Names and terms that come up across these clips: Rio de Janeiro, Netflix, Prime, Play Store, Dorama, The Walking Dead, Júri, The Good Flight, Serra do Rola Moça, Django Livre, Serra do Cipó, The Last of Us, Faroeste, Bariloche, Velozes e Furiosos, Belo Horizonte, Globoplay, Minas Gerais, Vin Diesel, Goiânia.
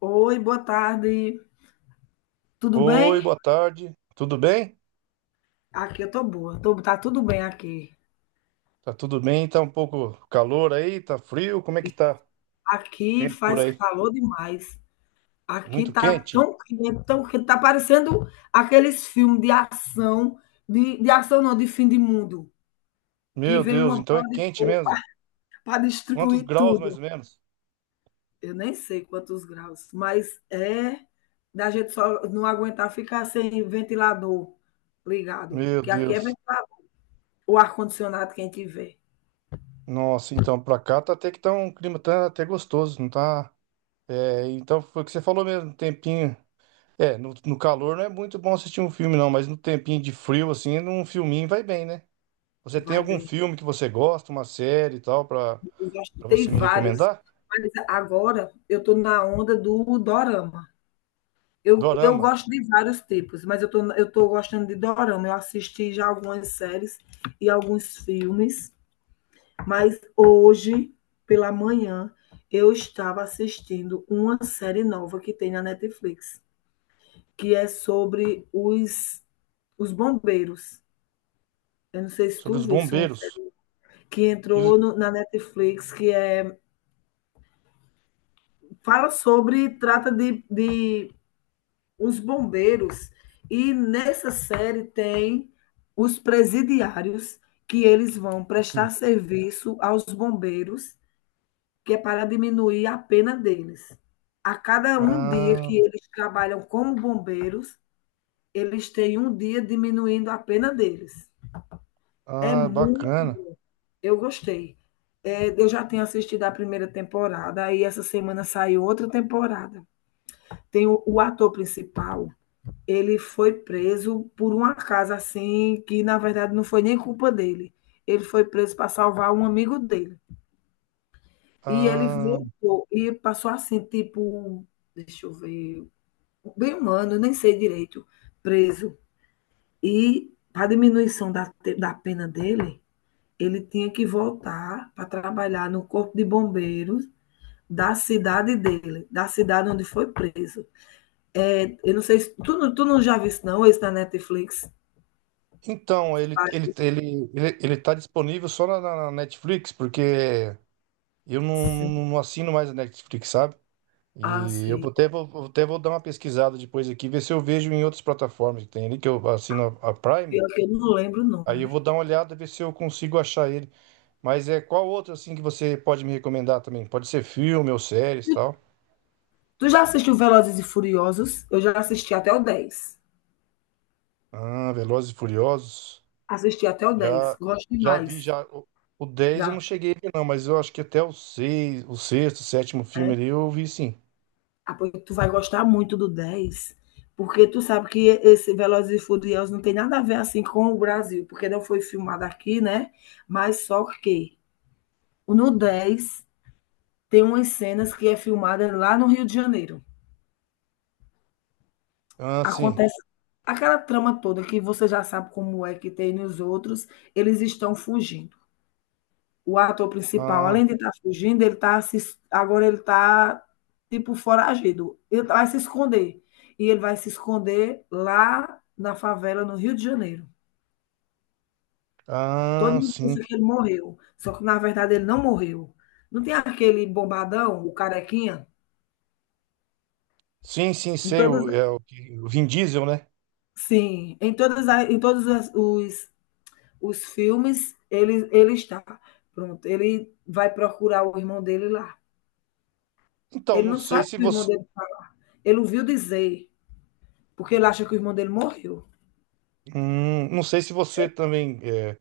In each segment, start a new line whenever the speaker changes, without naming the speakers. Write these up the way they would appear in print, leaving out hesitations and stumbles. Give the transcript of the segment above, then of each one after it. Oi, boa tarde. Tudo
Oi,
bem?
boa tarde. Tudo bem?
Aqui eu tô boa. Tá tudo bem aqui.
Tá tudo bem? Tá um pouco calor aí? Tá frio? Como é que tá o
Aqui
tempo por
faz
aí?
calor demais. Aqui
Muito
tá
quente?
tão quente, tão quente. Tá parecendo aqueles filmes de ação não, de fim de mundo, que
Meu
vem
Deus,
uma
então é
bola de
quente
fogo
mesmo.
para
Quantos
destruir
graus mais
tudo.
ou menos?
Eu nem sei quantos graus, mas é da gente só não aguentar ficar sem ventilador ligado.
Meu
Que aqui é
Deus.
ventilador. O ar-condicionado, quem tiver,
Nossa, então pra cá tá até que tá um clima tá até gostoso, não tá? É, então foi o que você falou mesmo, um tempinho. É, no calor não é muito bom assistir um filme não, mas no tempinho de frio assim, num filminho vai bem, né? Você tem
vai
algum
bem.
filme que você gosta, uma série e tal pra
Eu já
para
escutei
você me
vários,
recomendar?
mas agora eu estou na onda do dorama. Eu
Dorama.
gosto de vários tipos, mas eu tô gostando de dorama. Eu assisti já algumas séries e alguns filmes, mas hoje, pela manhã, eu estava assistindo uma série nova que tem na Netflix, que é sobre os bombeiros. Eu não sei se
Sobre
tu
os
viste uma
bombeiros.
série que
E os-
entrou na Netflix, que é, fala sobre, trata de os bombeiros, e nessa série tem os presidiários, que eles vão prestar serviço aos bombeiros, que é para diminuir a pena deles. A cada um dia que
Ah,
eles trabalham como bombeiros, eles têm um dia diminuindo a pena deles. É
ah,
muito.
bacana.
Eu gostei. É, eu já tenho assistido a primeira temporada, aí essa semana saiu outra temporada. Tem o ator principal. Ele foi preso por um acaso assim, que na verdade não foi nem culpa dele. Ele foi preso para salvar um amigo dele. E ele
Ah,
voltou e passou assim, tipo, deixa eu ver, bem um ano, nem sei direito, preso. E para diminuição da pena dele, ele tinha que voltar para trabalhar no corpo de bombeiros da cidade dele, da cidade onde foi preso. É, eu não sei se tu, tu não já viu não, esse na Netflix.
então, ele, ele,
Faz-
ele, ele, ele tá disponível só na Netflix, porque eu não,
assim.
não, não assino mais a Netflix, sabe?
Ah,
E eu
sei.
vou dar uma pesquisada depois aqui, ver se eu vejo em outras plataformas que tem ali, que eu assino a Prime.
Pior que eu não lembro o
Aí eu
nome.
vou dar uma olhada, ver se eu consigo achar ele. Mas é qual outro, assim, que você pode me recomendar também? Pode ser filme ou séries e tal.
Tu já assistiu Velozes e Furiosos? Eu já assisti até o 10.
Ah, Velozes e Furiosos.
Assisti até o 10.
Já,
Gosto
já vi,
demais.
já. O 10 eu
Já,
não cheguei a ver, não, mas eu acho que até o 6 o sexto, sétimo filme
né?
ali eu vi sim.
Ah, pois tu vai gostar muito do 10, porque tu sabe que esse Velozes e Furiosos não tem nada a ver assim com o Brasil, porque não foi filmado aqui, né? Mas só que no 10 tem umas cenas que é filmada lá no Rio de Janeiro.
Ah, sim.
Acontece aquela trama toda que você já sabe como é que tem nos outros, eles estão fugindo. O ator principal,
Ah,
além de estar fugindo, ele tá se, agora ele está tipo foragido. Ele vai se esconder. E ele vai se esconder lá na favela no Rio de Janeiro. Todo
ah,
mundo
sim.
pensa que ele morreu, só que na verdade ele não morreu. Não tem aquele bombadão, o carequinha?
Sim, sim,
Em
sei
todas,
o o Vin Diesel, né?
sim, em todos os filmes ele está. Pronto, ele vai procurar o irmão dele lá.
Então,
Ele
não
não
sei
sabe
se
que o irmão
você.
dele, ele ouviu dizer. Porque ele acha que o irmão dele morreu.
Não sei se você também. É,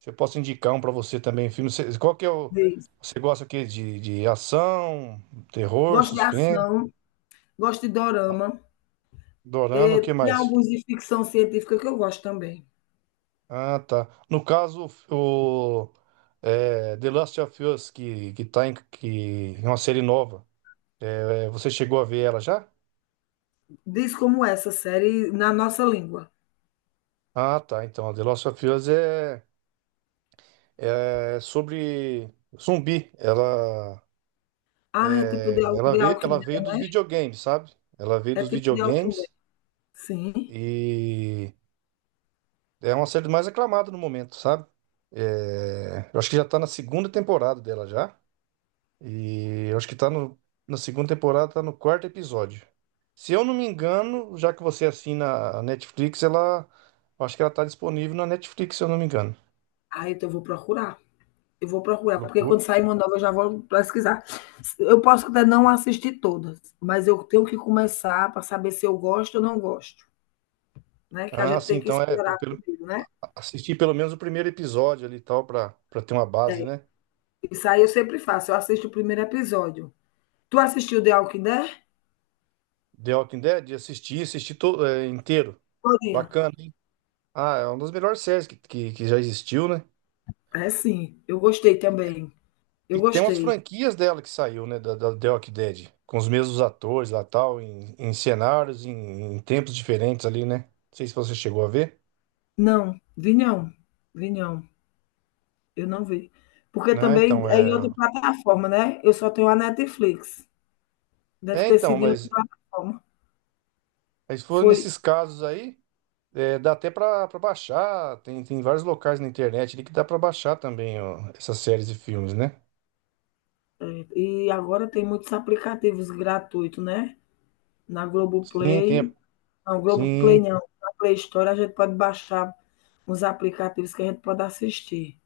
se eu posso indicar um pra você também, filme. Qual que é o.
Diz.
Você gosta de ação, terror,
Gosto de
suspense,
ação, gosto de
ah,
dorama.
dorama, o
É,
que
tem
mais?
alguns de ficção científica que eu gosto também.
Ah, tá. No caso, The Last of Us, que tá em que, é uma série nova, você chegou a ver ela já?
Diz como essa série na nossa língua.
Ah, tá. Então, The Last of Us é sobre zumbi. Ela,
Ah, é tipo
é,
de, Al-
ela
de
veio,
Alckmin,
ela veio dos
né?
videogames, sabe? Ela veio
É
dos
tipo de Alckmin.
videogames
Sim.
e é uma série mais aclamada no momento, sabe? É, eu acho que já tá na segunda temporada dela já. E eu acho que tá no, na segunda temporada, tá no quarto episódio. Se eu não me engano, já que você assina a Netflix, ela. Eu acho que ela tá disponível na Netflix, se eu não me engano.
Ah, então eu vou procurar. Eu vou procurar, porque
Procura.
quando sair uma nova eu já vou pesquisar. Eu posso até não assistir todas, mas eu tenho que começar para saber se eu gosto ou não gosto, né? Que a
Ah,
gente
sim,
tem que
então é.
explorar primeiro, né?
Assistir pelo menos o primeiro episódio ali e tal, pra ter uma base,
É.
né?
Isso aí eu sempre faço, eu assisto o primeiro episódio. Tu assistiu The Walking Dead?
The Walking Dead, assisti inteiro.
Todinha.
Bacana, hein? Ah, é uma das melhores séries que já existiu, né?
É sim, eu gostei também. Eu
E tem umas
gostei.
franquias dela que saiu, né? Da The Walking Dead. Com os mesmos atores lá tal, em cenários, em tempos diferentes ali, né? Não sei se você chegou a ver.
Não, vi não. Vi não. Eu não vi. Porque
Ah,
também
então,
é em outra
é.
plataforma, né? Eu só tenho a Netflix. Deve
É,
ter
então,
sido em outra
mas,
plataforma.
mas se for
Foi.
nesses casos aí, dá até pra baixar. Tem vários locais na internet ali que dá pra baixar também, ó, essas séries e filmes, né?
É. E agora tem muitos aplicativos gratuitos, né? Na
Sim, tem.
Globoplay. Não, Globoplay
Sim,
não. Na Play Store a gente pode baixar uns aplicativos que a gente pode assistir.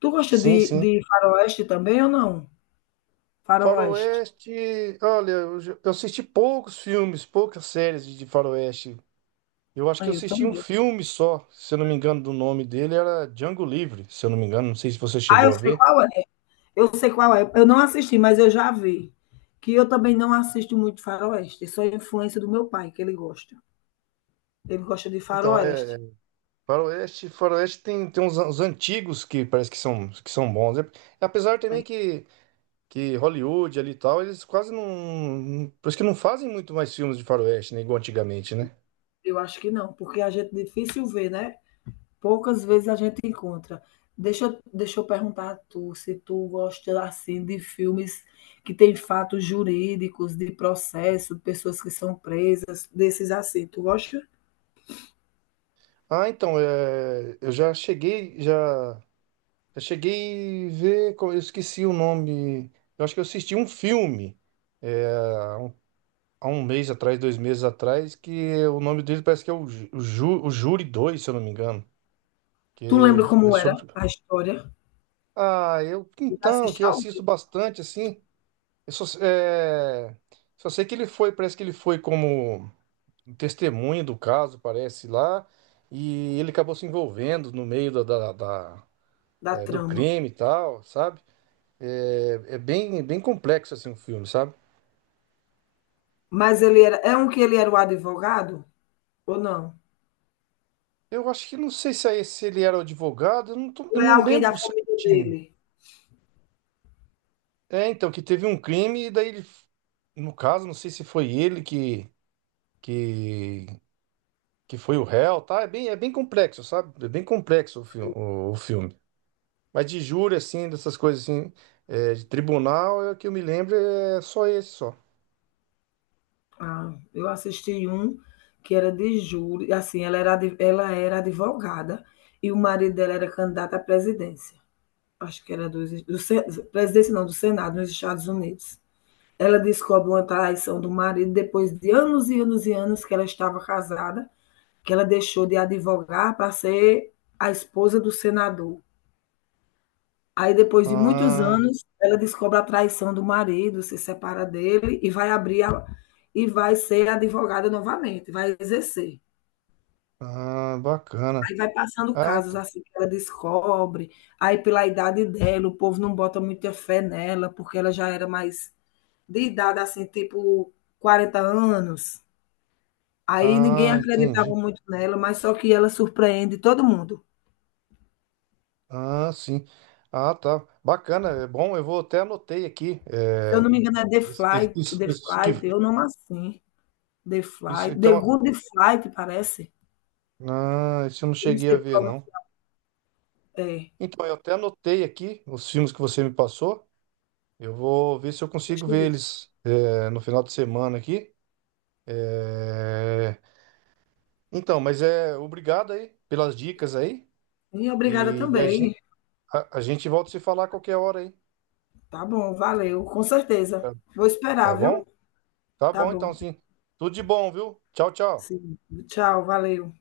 Tu gosta
sim, sim.
de faroeste também ou não? Faroeste.
Faroeste, olha, eu assisti poucos filmes, poucas séries de Faroeste. Eu acho que eu
Aí eu
assisti um
também.
filme só, se eu não me engano, do nome dele era Django Livre, se eu não me engano, não sei se você
Ah,
chegou
eu
a
sei
ver.
qual é. Eu sei qual é. Eu não assisti, mas eu já vi. Que eu também não assisto muito faroeste. Isso é influência do meu pai, que ele gosta. Ele gosta de
Então,
faroeste.
Faroeste tem uns antigos que parece que são bons. É, apesar também
Aí,
que Hollywood ali e tal, eles quase não, parece que não fazem muito mais filmes de Faroeste, né, igual antigamente, né?
eu acho que não, porque a gente é difícil ver, né? Poucas vezes a gente encontra. Deixa, deixa eu perguntar a tu se tu gosta assim de filmes que tem fatos jurídicos, de processo, pessoas que são presas, desses assim. Tu gosta?
Ah, então, eu já cheguei a ver, eu esqueci o nome. Eu acho que eu assisti um filme. Há um mês atrás, 2 meses atrás, que o nome dele parece que é o Júri 2 se eu não me engano.
Tu
Que
lembra
é
como era
sobre.
a história?
Ah, eu.
Eu já
Então, que
assisti
eu
ao
assisto
vivo
bastante, assim. Eu só sei que ele foi, parece que ele foi como testemunha do caso, parece lá. E ele acabou se envolvendo no meio
da
do
trama.
crime e tal, sabe? É, é bem, bem complexo, assim, o filme, sabe?
Mas ele era. É um que ele era o advogado? Ou não?
Eu acho que não sei se, é esse, se ele era o advogado, eu não,
Ou
eu
é
não
alguém da
lembro
família
certinho.
dele?
É, então, que teve um crime e daí ele, no caso, não sei se foi ele que, que foi o réu, tá? É bem complexo, sabe? É bem complexo o filme. Mas de júri, assim, dessas coisas assim, de tribunal, é o que eu me lembro é só esse, só.
Ah, eu assisti um que era de júri. Assim, ela era, ela era advogada e o marido dela era candidato à presidência. Acho que era dos, do, Sen- presidência, não, do Senado, nos Estados Unidos. Ela descobre uma traição do marido depois de anos e anos e anos que ela estava casada, que ela deixou de advogar para ser a esposa do senador. Aí, depois de muitos
Ah,
anos, ela descobre a traição do marido, se separa dele e vai abrir a, e vai ser advogada novamente, vai exercer.
ah, bacana.
Aí vai passando
Ah,
casos
então.
assim que ela descobre. Aí, pela idade dela, o povo não bota muita fé nela, porque ela já era mais de idade, assim, tipo 40 anos. Aí ninguém
Ah,
acreditava
entendi.
muito nela, mas só que ela surpreende todo mundo.
Ah, sim. Ah, tá. Bacana, é bom. Eu vou até anotei aqui.
Se eu não me engano, é The
Isso, isso,
Flight,
isso,
The
isso
Flight, eu não assim. The
isso,
Flight, The
então.
Good Flight, parece.
Ah, isso eu não
Eu não
cheguei a
sei
ver,
como
não.
é.
Então, eu até anotei aqui os filmes que você me passou. Eu vou ver se eu consigo
Deixa eu
ver
ver.
eles no final de semana aqui. É, então, mas é obrigado aí pelas dicas aí.
E obrigada
E a
também.
gente, a, a gente volta a se falar a qualquer hora aí.
Tá bom, valeu, com certeza.
Tá,
Vou esperar,
tá bom?
viu?
Tá
Tá
bom, então
bom.
sim. Tudo de bom, viu? Tchau, tchau.
Sim. Tchau, valeu.